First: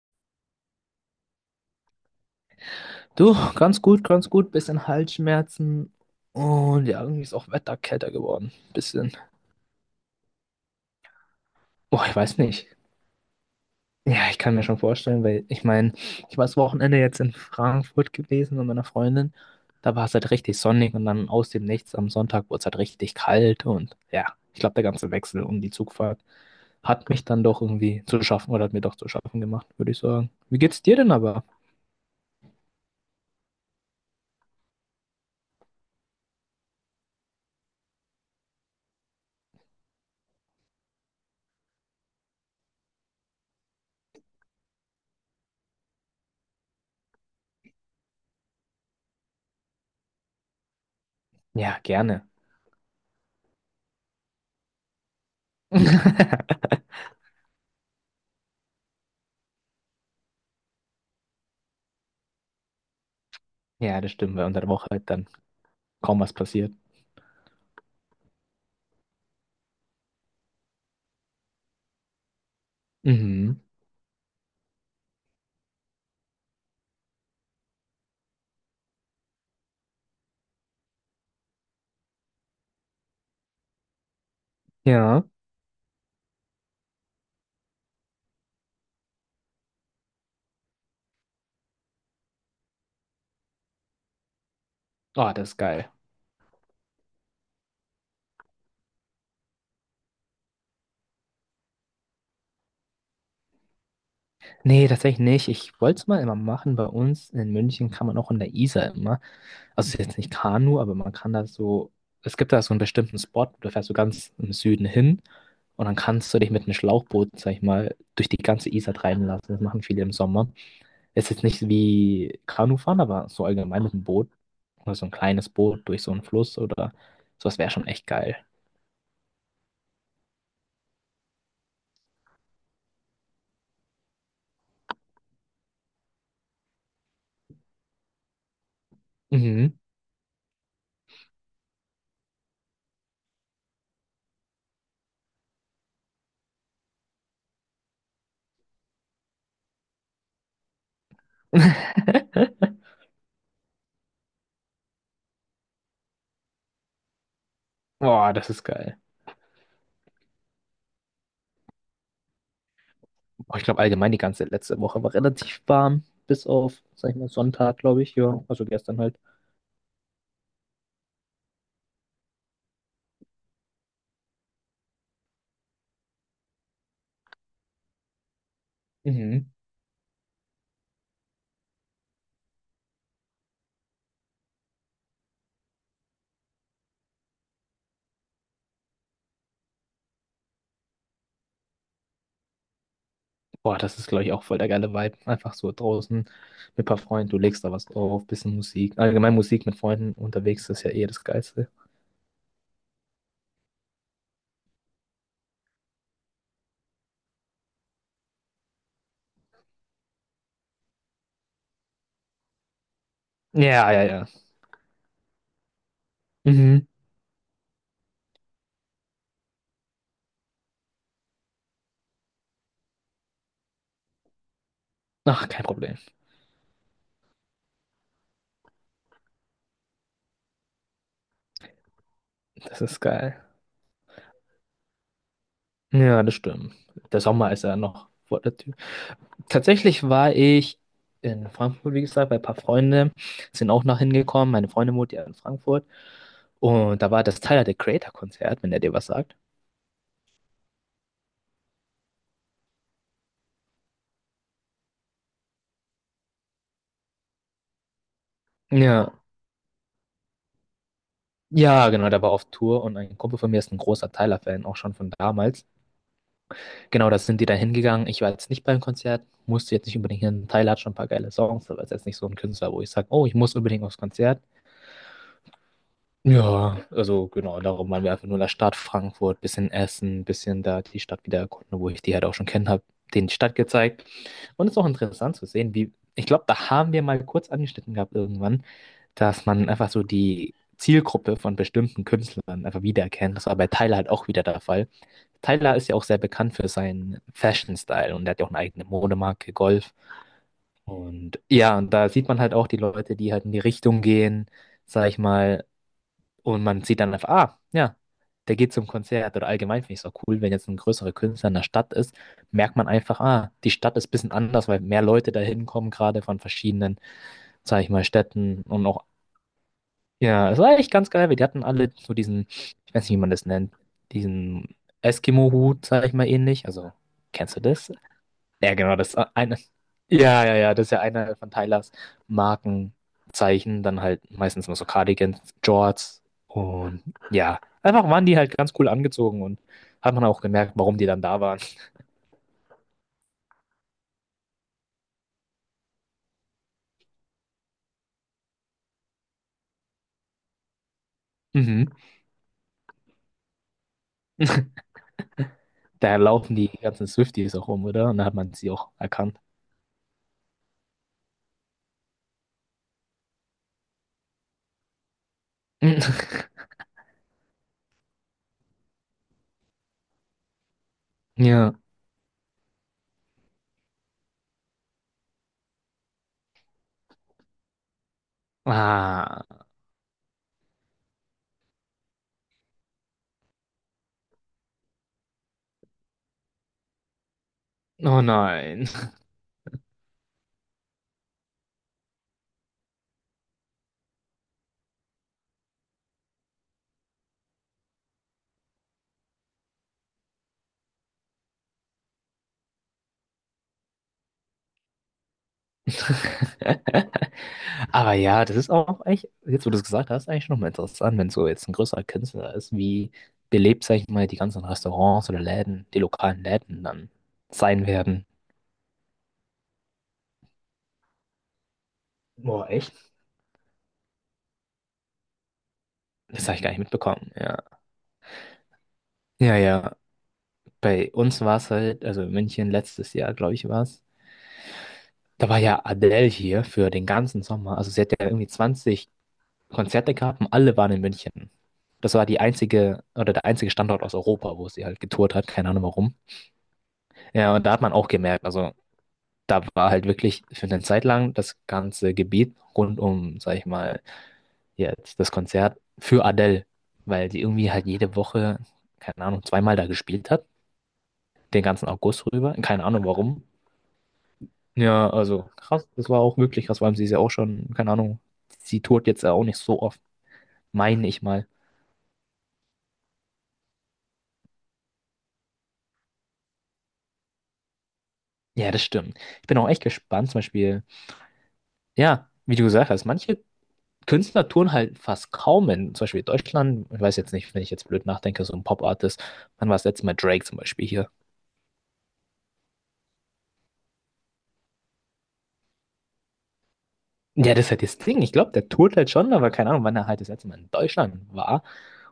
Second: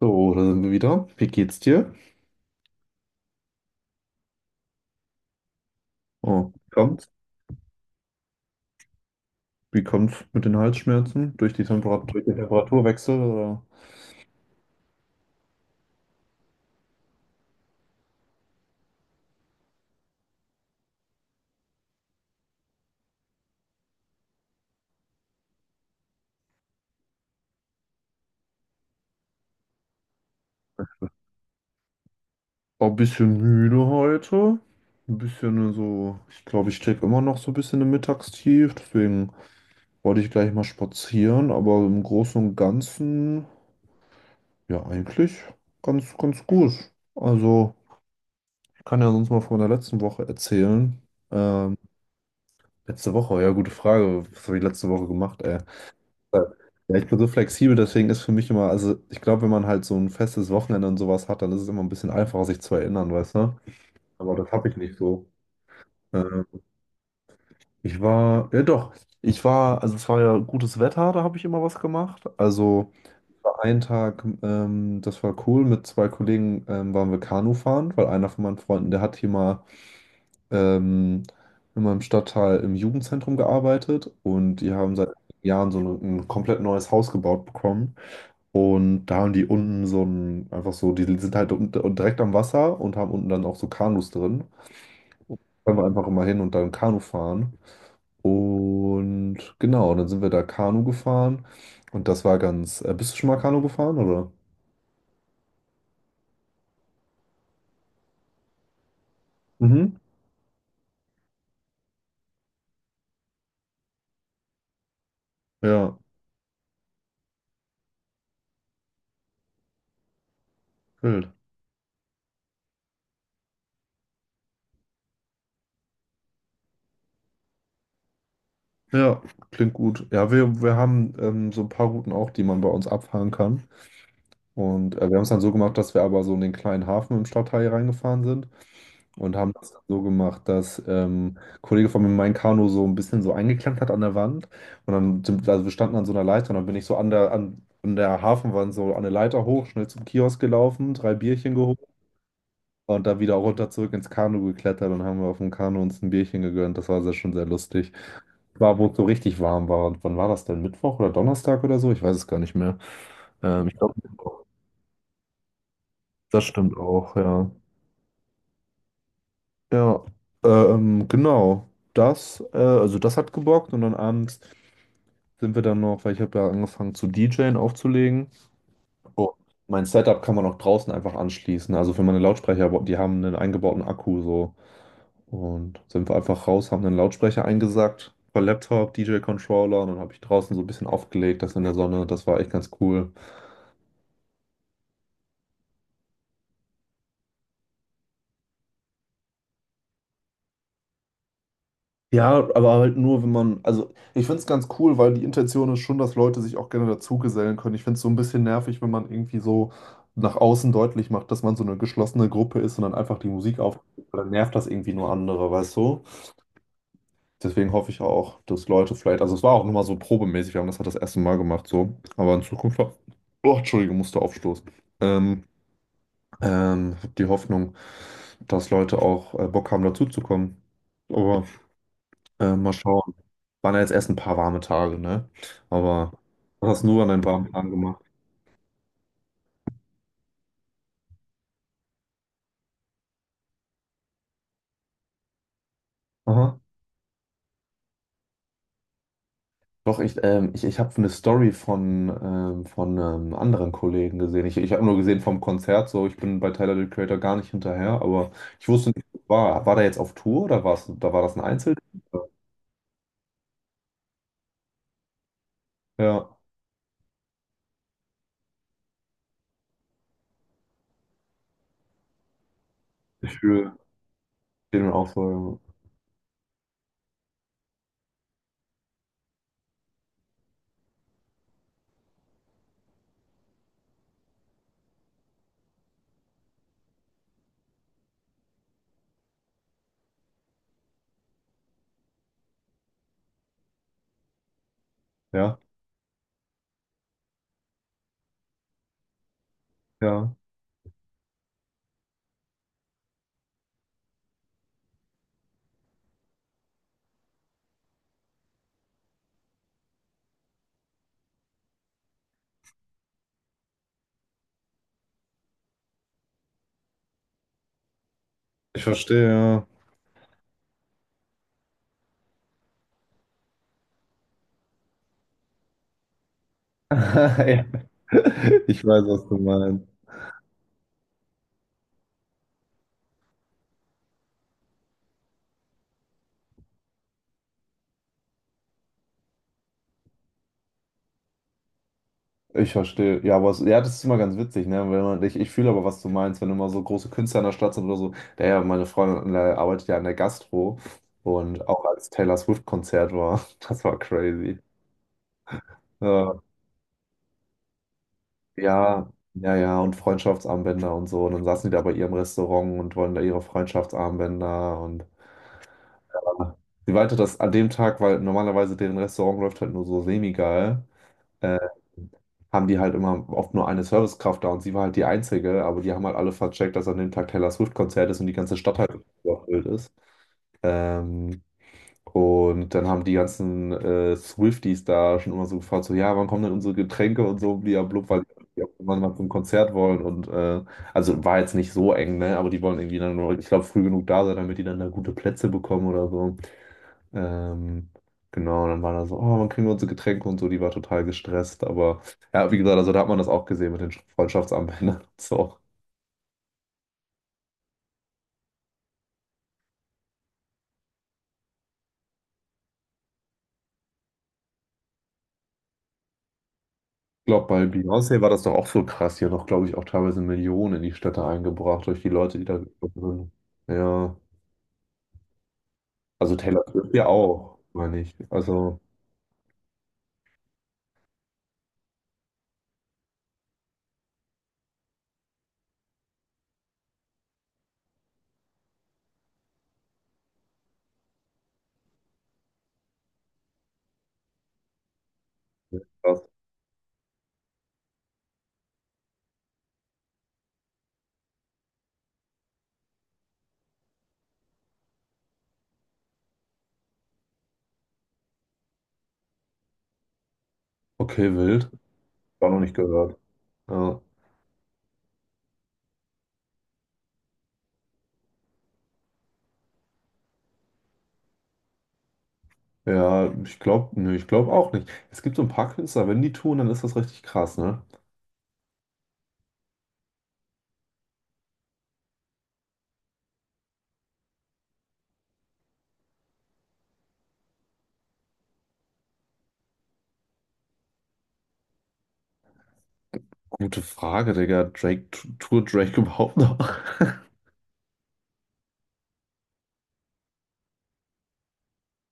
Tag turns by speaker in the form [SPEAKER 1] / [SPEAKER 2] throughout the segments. [SPEAKER 1] So, da sind wir wieder. Wie geht's dir?
[SPEAKER 2] Du, ganz gut, ganz gut. Bisschen Halsschmerzen.
[SPEAKER 1] Oh, wie
[SPEAKER 2] Und ja,
[SPEAKER 1] kommt's?
[SPEAKER 2] irgendwie ist auch Wetter kälter geworden. Bisschen.
[SPEAKER 1] Wie kommt's mit den Halsschmerzen? Durch die
[SPEAKER 2] Boah,
[SPEAKER 1] Temperat
[SPEAKER 2] ich
[SPEAKER 1] durch den
[SPEAKER 2] weiß nicht.
[SPEAKER 1] Temperaturwechsel oder?
[SPEAKER 2] Ja, ich kann mir schon vorstellen, weil ich meine, ich war das Wochenende jetzt in Frankfurt gewesen mit meiner Freundin. Da war es halt richtig sonnig und dann aus dem Nichts am Sonntag wurde es halt richtig kalt. Und ja, ich glaube, der ganze Wechsel um die Zugfahrt hat mich dann doch irgendwie zu schaffen oder hat mir doch zu schaffen gemacht, würde ich sagen. Wie geht's dir denn aber?
[SPEAKER 1] War ein bisschen müde heute. Ein bisschen so, ich glaube, ich stecke immer noch so ein bisschen im Mittagstief. Deswegen wollte ich gleich mal spazieren, aber im Großen und Ganzen, ja, eigentlich ganz, ganz gut. Also, ich kann ja sonst mal von der letzten Woche erzählen. Ähm,
[SPEAKER 2] Ja, gerne.
[SPEAKER 1] Letzte Woche, ja, gute Frage. Was habe ich letzte Woche gemacht, ey? Ja, ich bin so flexibel, deswegen ist für mich immer, also ich glaube, wenn man halt so ein festes Wochenende und sowas hat, dann ist es immer ein bisschen einfacher, sich zu erinnern, weißt du?
[SPEAKER 2] Ja, das
[SPEAKER 1] Aber
[SPEAKER 2] stimmt, weil
[SPEAKER 1] das
[SPEAKER 2] unter
[SPEAKER 1] habe
[SPEAKER 2] der
[SPEAKER 1] ich
[SPEAKER 2] Woche
[SPEAKER 1] nicht
[SPEAKER 2] halt dann
[SPEAKER 1] so.
[SPEAKER 2] kaum was
[SPEAKER 1] Ähm,
[SPEAKER 2] passiert.
[SPEAKER 1] Ich war, ja doch, ich war, also es war ja gutes Wetter, da habe ich immer was gemacht. Also
[SPEAKER 2] Mhm.
[SPEAKER 1] war ein Tag, das war cool, mit zwei Kollegen waren wir Kanu fahren, weil einer von meinen Freunden, der hat hier mal ähm, in meinem Stadtteil im Jugendzentrum gearbeitet und die haben seit
[SPEAKER 2] Ja.
[SPEAKER 1] Jahren so ein komplett neues Haus gebaut bekommen. Und da haben die unten so ein, einfach so, die sind halt unten, direkt am Wasser und haben unten dann auch so Kanus drin.
[SPEAKER 2] Ah, das ist
[SPEAKER 1] Können wir
[SPEAKER 2] geil.
[SPEAKER 1] einfach immer hin und dann Kanu fahren. Und genau, dann sind wir da Kanu gefahren. Und das war ganz. Bist du schon mal Kanu gefahren, oder?
[SPEAKER 2] Nee, tatsächlich nicht. Ich wollte es mal immer machen. Bei uns in München kann man auch in der Isar immer. Also
[SPEAKER 1] Mhm.
[SPEAKER 2] es ist jetzt nicht Kanu, aber man kann da so. Es gibt da so einen bestimmten Spot, da fährst du ganz im Süden hin und dann
[SPEAKER 1] Ja,
[SPEAKER 2] kannst du dich mit einem Schlauchboot, sag ich mal, durch die ganze Isar treiben lassen. Das machen viele im Sommer. Es
[SPEAKER 1] wild.
[SPEAKER 2] ist jetzt nicht wie Kanufahren, aber so allgemein mit einem Boot oder so ein kleines Boot durch so einen Fluss oder sowas wäre schon echt geil.
[SPEAKER 1] Ja, klingt gut. Ja, wir haben so ein paar Routen auch, die man bei uns abfahren kann. Und wir haben es dann so gemacht, dass wir aber so in den kleinen Hafen im Stadtteil reingefahren sind. Und haben das
[SPEAKER 2] Mhm.
[SPEAKER 1] so gemacht, dass ein Kollege von mir mein Kanu so ein bisschen so eingeklemmt hat an der Wand. Und dann, also wir standen an so einer Leiter und dann bin ich so an der Hafenwand so an der Leiter hoch, schnell zum Kiosk gelaufen, drei Bierchen geholt und dann wieder runter zurück ins Kanu geklettert und haben wir auf dem Kanu uns ein Bierchen gegönnt. Das war sehr, schon sehr lustig.
[SPEAKER 2] Boah, das ist
[SPEAKER 1] War, wo es
[SPEAKER 2] geil.
[SPEAKER 1] so richtig warm war. Und wann war das denn? Mittwoch oder Donnerstag oder so? Ich weiß es gar nicht mehr.
[SPEAKER 2] Oh, ich
[SPEAKER 1] Ich
[SPEAKER 2] glaube
[SPEAKER 1] glaube,
[SPEAKER 2] allgemein die
[SPEAKER 1] Mittwoch.
[SPEAKER 2] ganze letzte Woche war relativ warm,
[SPEAKER 1] Das
[SPEAKER 2] bis auf,
[SPEAKER 1] stimmt
[SPEAKER 2] sag
[SPEAKER 1] auch,
[SPEAKER 2] ich mal,
[SPEAKER 1] ja.
[SPEAKER 2] Sonntag, glaube ich. Ja, also gestern halt.
[SPEAKER 1] Ja, genau. Das, also das hat gebockt und dann abends sind wir dann noch, weil ich habe da angefangen zu DJen aufzulegen. Oh.
[SPEAKER 2] Mhm.
[SPEAKER 1] Mein Setup kann man auch draußen einfach anschließen. Also für meine Lautsprecher, die haben einen eingebauten Akku so. Und sind wir einfach raus, haben einen Lautsprecher eingesackt, per Laptop, DJ-Controller und dann habe ich draußen so ein bisschen aufgelegt, das in der Sonne. Das war echt ganz cool.
[SPEAKER 2] Boah, das ist, glaube ich, auch voll der geile Vibe. Einfach so draußen mit ein paar Freunden, du legst da was drauf, bisschen Musik. Allgemein Musik mit Freunden unterwegs ist ja eh das Geilste.
[SPEAKER 1] Ja, aber halt nur, wenn man, also ich finde es ganz cool, weil die Intention ist schon, dass Leute sich auch gerne dazugesellen können. Ich finde es so ein bisschen nervig, wenn man irgendwie so nach außen deutlich macht, dass man so eine geschlossene Gruppe ist und dann einfach die Musik auf,
[SPEAKER 2] Ja, ja, ja.
[SPEAKER 1] dann nervt das irgendwie nur andere, weißt du?
[SPEAKER 2] Mhm.
[SPEAKER 1] Deswegen hoffe ich auch, dass Leute vielleicht, also es war auch nur mal so probemäßig, wir haben das halt das erste Mal gemacht, so, aber in Zukunft, oh, Entschuldige, musste aufstoßen. Ähm,
[SPEAKER 2] Ach, kein Problem.
[SPEAKER 1] Hab die Hoffnung, dass Leute auch Bock haben, dazuzukommen. Aber mal
[SPEAKER 2] Das ist
[SPEAKER 1] schauen.
[SPEAKER 2] geil.
[SPEAKER 1] Waren ja jetzt erst ein paar warme Tage, ne? Aber
[SPEAKER 2] Ja, das
[SPEAKER 1] was
[SPEAKER 2] stimmt.
[SPEAKER 1] hast du nur an
[SPEAKER 2] Der
[SPEAKER 1] deinen warmen
[SPEAKER 2] Sommer ist
[SPEAKER 1] Tagen
[SPEAKER 2] ja
[SPEAKER 1] gemacht?
[SPEAKER 2] noch vor der Tür. Tatsächlich war ich in Frankfurt, wie gesagt, bei ein paar Freunden sind auch noch hingekommen. Meine Freundin wohnt ja in Frankfurt.
[SPEAKER 1] Aha.
[SPEAKER 2] Und da war das Tyler, the Creator-Konzert, wenn der dir was sagt.
[SPEAKER 1] Doch, ich habe eine Story von einem anderen Kollegen gesehen. Ich habe nur gesehen vom Konzert, so ich bin bei Tyler the Creator gar nicht hinterher, aber ich wusste nicht,
[SPEAKER 2] Ja.
[SPEAKER 1] was war. War der jetzt auf Tour oder da war das ein Einzel?
[SPEAKER 2] Ja, genau, der war auf Tour und ein Kumpel von mir ist ein großer Tyler-Fan, auch schon von damals.
[SPEAKER 1] Ja,
[SPEAKER 2] Genau, da sind die dann hingegangen. Ich war jetzt nicht beim Konzert, musste jetzt nicht unbedingt hin. Tyler hat schon ein paar geile Songs, aber ist jetzt nicht so ein Künstler, wo ich sage, oh,
[SPEAKER 1] ich
[SPEAKER 2] ich muss
[SPEAKER 1] fühle
[SPEAKER 2] unbedingt aufs Konzert.
[SPEAKER 1] den auch so.
[SPEAKER 2] Ja, also genau, darum waren wir einfach nur in der Stadt Frankfurt, bisschen essen, bisschen da die Stadt wieder erkunden, wo ich die halt auch schon kennen habe, denen die Stadt gezeigt. Und es ist auch interessant zu sehen, wie, ich glaube, da haben wir mal kurz angeschnitten gehabt irgendwann, dass man einfach so die Zielgruppe von bestimmten Künstlern einfach wiedererkennt. Das war bei Tyler halt auch wieder der Fall.
[SPEAKER 1] Ja,
[SPEAKER 2] Tyler ist ja auch sehr bekannt für seinen Fashion-Style und er hat ja auch eine eigene Modemarke, Golf.
[SPEAKER 1] ja.
[SPEAKER 2] Und ja, und da sieht man halt auch die Leute, die halt in die Richtung gehen, sag ich mal, und man sieht dann einfach, ah, ja, der geht zum Konzert. Oder allgemein finde ich es auch cool, wenn jetzt ein größerer Künstler in der Stadt ist, merkt man einfach, ah, die Stadt ist ein bisschen anders, weil mehr Leute da hinkommen, gerade von verschiedenen, sage ich mal, Städten
[SPEAKER 1] Ich
[SPEAKER 2] und auch,
[SPEAKER 1] verstehe, ja.
[SPEAKER 2] ja, es war echt ganz geil, weil die hatten alle so diesen, ich weiß nicht, wie man das nennt, diesen Eskimo-Hut, sage ich mal, ähnlich. Also, kennst du
[SPEAKER 1] Ja.
[SPEAKER 2] das? Ja,
[SPEAKER 1] Ich
[SPEAKER 2] genau,
[SPEAKER 1] weiß,
[SPEAKER 2] das ist
[SPEAKER 1] was du
[SPEAKER 2] eine.
[SPEAKER 1] meinst.
[SPEAKER 2] Ja, ja, ja, das ist ja einer von Tylers Markenzeichen. Dann halt meistens immer so Cardigans, Jorts und ja, einfach waren die halt ganz cool angezogen und hat man auch gemerkt, warum die dann da waren.
[SPEAKER 1] Ich verstehe. Ja, aber es, ja, das ist immer ganz witzig, ne? Wenn man, ich fühle aber, was du meinst, wenn immer so große Künstler in der Stadt sind oder so. Der ja, meine Freundin arbeitet ja an der Gastro und auch
[SPEAKER 2] Mhm.
[SPEAKER 1] als Taylor Swift-Konzert war, das war crazy.
[SPEAKER 2] Da
[SPEAKER 1] Ja,
[SPEAKER 2] laufen die ganzen Swifties auch rum, oder? Und da hat man sie auch
[SPEAKER 1] ja,
[SPEAKER 2] erkannt.
[SPEAKER 1] ja, ja, und Freundschaftsarmbänder und so. Und dann saßen die da bei ihrem Restaurant und wollen da ihre Freundschaftsarmbänder und ja. Sie meinte, dass an dem Tag, weil normalerweise deren Restaurant läuft halt nur so semi-geil. äh,
[SPEAKER 2] Ja.
[SPEAKER 1] Haben die halt immer oft nur eine Servicekraft da und sie war halt die Einzige, aber die haben halt alle vercheckt, dass an dem Tag Taylor Swift-Konzert ist und die ganze Stadt halt
[SPEAKER 2] Ah,
[SPEAKER 1] überfüllt ist. Ähm, und dann haben die ganzen Swifties da schon immer so gefragt, so, ja, wann kommen denn unsere Getränke und so, blub,
[SPEAKER 2] oh
[SPEAKER 1] weil die auch
[SPEAKER 2] nein.
[SPEAKER 1] immer mal zum Konzert wollen und also war jetzt nicht so eng, ne, aber die wollen irgendwie dann, nur, ich glaube, früh genug da sein, damit die dann da gute Plätze bekommen oder so. Ähm, genau, und dann war da so, oh, wann kriegen wir unsere Getränke und so, die war total gestresst, aber ja, wie gesagt, also da hat man das auch gesehen mit den Freundschaftsarmbändern und so.
[SPEAKER 2] Aber ja, das ist auch echt, jetzt wo du es gesagt hast, eigentlich nochmal interessant, wenn so jetzt ein größerer Künstler ist, wie belebt, sag ich mal, die ganzen Restaurants oder Läden, die lokalen Läden dann
[SPEAKER 1] Ich glaube, bei
[SPEAKER 2] sein
[SPEAKER 1] Beyoncé
[SPEAKER 2] werden.
[SPEAKER 1] war das doch auch so krass. Die hat doch, glaube ich, auch teilweise Millionen in die Städte eingebracht durch die Leute, die da
[SPEAKER 2] Boah, echt?
[SPEAKER 1] gekommen sind. Ja, also
[SPEAKER 2] Das habe ich
[SPEAKER 1] Taylor
[SPEAKER 2] gar nicht
[SPEAKER 1] Swift ja
[SPEAKER 2] mitbekommen,
[SPEAKER 1] auch,
[SPEAKER 2] ja.
[SPEAKER 1] meine ich. Also,
[SPEAKER 2] Ja, ja. Bei uns war es halt, also in München letztes Jahr, glaube ich, war es. Da war ja Adele hier für den ganzen Sommer. Also sie hat ja irgendwie 20 Konzerte gehabt und alle waren in München. Das war die einzige, oder der einzige Standort aus Europa, wo sie halt getourt hat, keine
[SPEAKER 1] ja,
[SPEAKER 2] Ahnung warum.
[SPEAKER 1] krass.
[SPEAKER 2] Ja, und da hat man auch gemerkt, also da war halt wirklich für eine Zeit lang das ganze Gebiet rund um, sag ich mal, jetzt das Konzert für Adele, weil die irgendwie halt jede Woche, keine Ahnung, zweimal da gespielt hat,
[SPEAKER 1] Okay,
[SPEAKER 2] den
[SPEAKER 1] wild.
[SPEAKER 2] ganzen August
[SPEAKER 1] War
[SPEAKER 2] rüber,
[SPEAKER 1] noch nicht
[SPEAKER 2] keine Ahnung
[SPEAKER 1] gehört.
[SPEAKER 2] warum.
[SPEAKER 1] Ja,
[SPEAKER 2] Ja, also krass, das war auch wirklich krass, vor allem sie ist ja auch schon, keine Ahnung, sie tourt jetzt ja auch nicht so oft, meine ich mal.
[SPEAKER 1] ja ich glaube, nee, ich glaube auch nicht. Es gibt so ein paar Künstler, wenn die tun, dann ist das richtig krass, ne?
[SPEAKER 2] Ja, das stimmt. Ich bin auch echt gespannt, zum Beispiel, ja, wie du gesagt hast, manche Künstler tun halt fast kaum in, zum Beispiel Deutschland, ich weiß jetzt nicht, wenn ich jetzt blöd nachdenke, so ein Pop-Artist, wann war das letzte Mal Drake zum Beispiel hier?
[SPEAKER 1] Gute Frage, Digga. Drake, tut Drake überhaupt noch?
[SPEAKER 2] Ja, das ist halt das Ding. Ich glaube, der tourt halt schon, aber keine Ahnung, wann er halt das letzte Mal in Deutschland war.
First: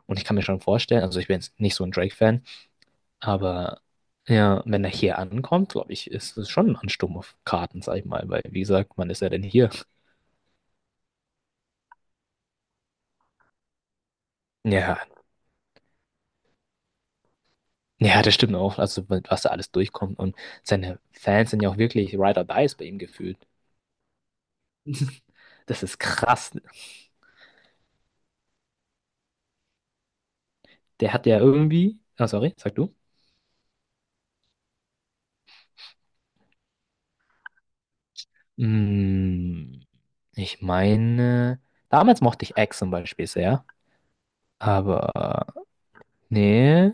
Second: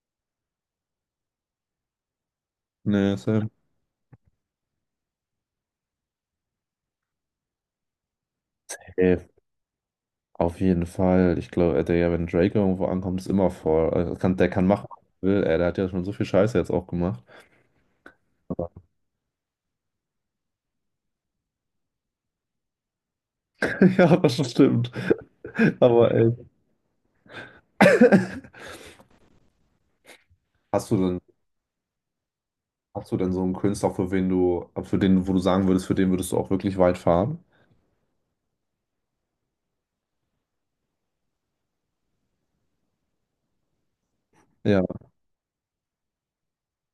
[SPEAKER 2] Und ich kann mir schon vorstellen, also ich bin jetzt nicht so ein Drake-Fan,
[SPEAKER 1] Nee, Sam.
[SPEAKER 2] aber ja, wenn er hier ankommt, glaube ich, ist es schon ein Ansturm auf Karten, sag ich mal, weil wie gesagt, wann
[SPEAKER 1] Ey,
[SPEAKER 2] ist er denn hier?
[SPEAKER 1] auf jeden Fall. Ich glaube, Digga, wenn Drake irgendwo ankommt, ist immer vor. Also, kann, der kann machen,
[SPEAKER 2] Ja,
[SPEAKER 1] was er will. Ey, der hat ja schon so viel Scheiße jetzt auch gemacht.
[SPEAKER 2] ja, das stimmt
[SPEAKER 1] Aber,
[SPEAKER 2] auch, also was da alles durchkommt und seine Fans sind ja auch wirklich Ride or Dies bei ihm gefühlt.
[SPEAKER 1] ja, das stimmt.
[SPEAKER 2] Das ist
[SPEAKER 1] Aber ey.
[SPEAKER 2] krass.
[SPEAKER 1] Hast du
[SPEAKER 2] Der
[SPEAKER 1] denn,
[SPEAKER 2] hat ja irgendwie. Ah, sorry, sag du.
[SPEAKER 1] hast du denn so einen Künstler, für wen du, für den, wo du sagen würdest, für den würdest du auch wirklich weit fahren?
[SPEAKER 2] Mm, ich meine, damals mochte ich Eggs zum Beispiel sehr,
[SPEAKER 1] Ja,
[SPEAKER 2] aber nee,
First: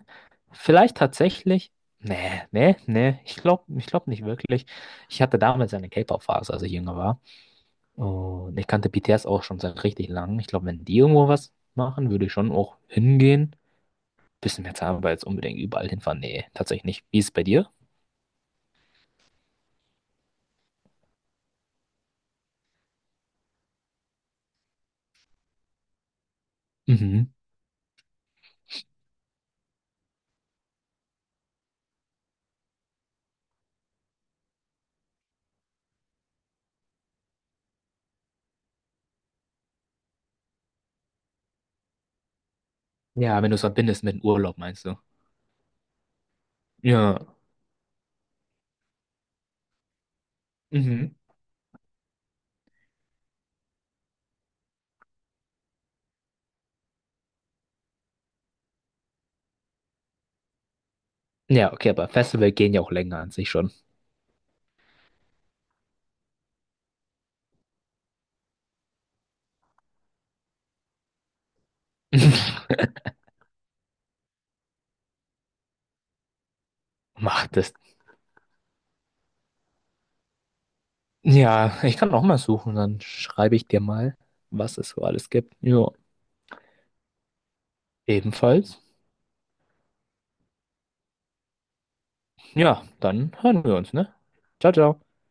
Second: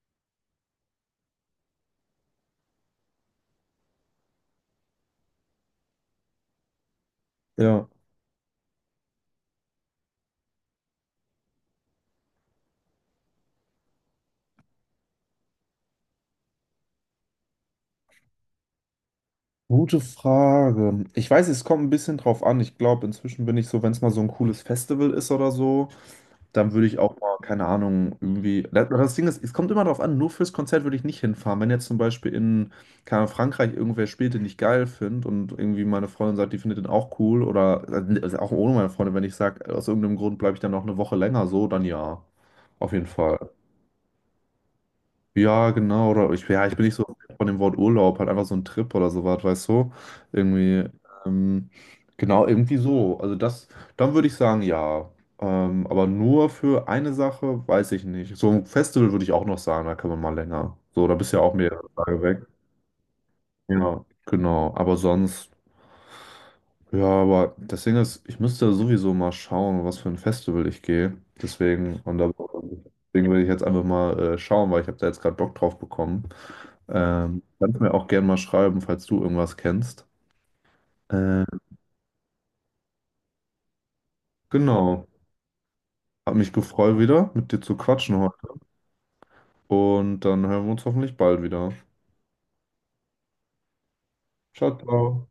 [SPEAKER 2] vielleicht tatsächlich. Nee, nee, nee, ich glaub nicht wirklich. Ich hatte damals eine K-Pop-Phase, als ich jünger war.
[SPEAKER 1] ja.
[SPEAKER 2] Und ich kannte BTS auch schon seit richtig lang. Ich glaube, wenn die irgendwo was machen, würde ich schon auch hingehen. Bisschen mehr Zeit, aber jetzt unbedingt überall hinfahren. Nee, tatsächlich nicht. Wie ist es bei dir?
[SPEAKER 1] Gute Frage. Ich weiß, es kommt ein bisschen drauf an. Ich glaube, inzwischen bin ich so, wenn es mal so ein cooles Festival ist oder so. Dann würde ich auch
[SPEAKER 2] Mhm.
[SPEAKER 1] mal, keine Ahnung, irgendwie. Das Ding ist, es kommt immer darauf an, nur fürs Konzert würde ich nicht hinfahren. Wenn jetzt zum Beispiel in, keine Ahnung, Frankreich irgendwer spielt, den ich geil finde und irgendwie meine Freundin sagt, die findet den auch cool oder also auch ohne meine Freundin, wenn ich sage, aus irgendeinem Grund bleibe ich dann noch eine Woche länger so, dann ja, auf jeden
[SPEAKER 2] Ja,
[SPEAKER 1] Fall.
[SPEAKER 2] wenn du es verbindest mit dem Urlaub, meinst du?
[SPEAKER 1] Ja, genau. Oder ich, ja, ich bin nicht so
[SPEAKER 2] Ja.
[SPEAKER 1] von dem Wort Urlaub, halt einfach so ein Trip oder sowas, weißt du? Irgendwie,
[SPEAKER 2] Mhm.
[SPEAKER 1] ähm, genau, irgendwie so. Also das, dann würde ich sagen, ja. Aber nur für eine Sache, weiß ich nicht. So ein Festival würde ich auch noch sagen, da kann man mal länger. So, da bist du ja auch
[SPEAKER 2] Ja,
[SPEAKER 1] mehrere
[SPEAKER 2] okay, aber
[SPEAKER 1] Tage weg.
[SPEAKER 2] Festival gehen ja auch länger an sich schon.
[SPEAKER 1] Ja, genau. Aber sonst, ja, aber das Ding ist, ich müsste sowieso mal schauen, was für ein Festival ich gehe. Deswegen, und da, deswegen will ich jetzt einfach mal schauen, weil ich habe da jetzt gerade Bock drauf bekommen. Ähm,
[SPEAKER 2] Mach das.
[SPEAKER 1] kannst mir auch gerne mal schreiben, falls du irgendwas kennst. Äh,
[SPEAKER 2] Ja, ich kann auch mal suchen, dann schreibe ich dir mal, was es so
[SPEAKER 1] genau.
[SPEAKER 2] alles gibt. Ja,
[SPEAKER 1] Hat mich gefreut wieder, mit dir zu quatschen heute.
[SPEAKER 2] ebenfalls.
[SPEAKER 1] Und dann hören wir uns hoffentlich bald wieder.
[SPEAKER 2] Ja, dann hören wir uns, ne? Ciao,
[SPEAKER 1] Ciao,
[SPEAKER 2] ciao.
[SPEAKER 1] ciao.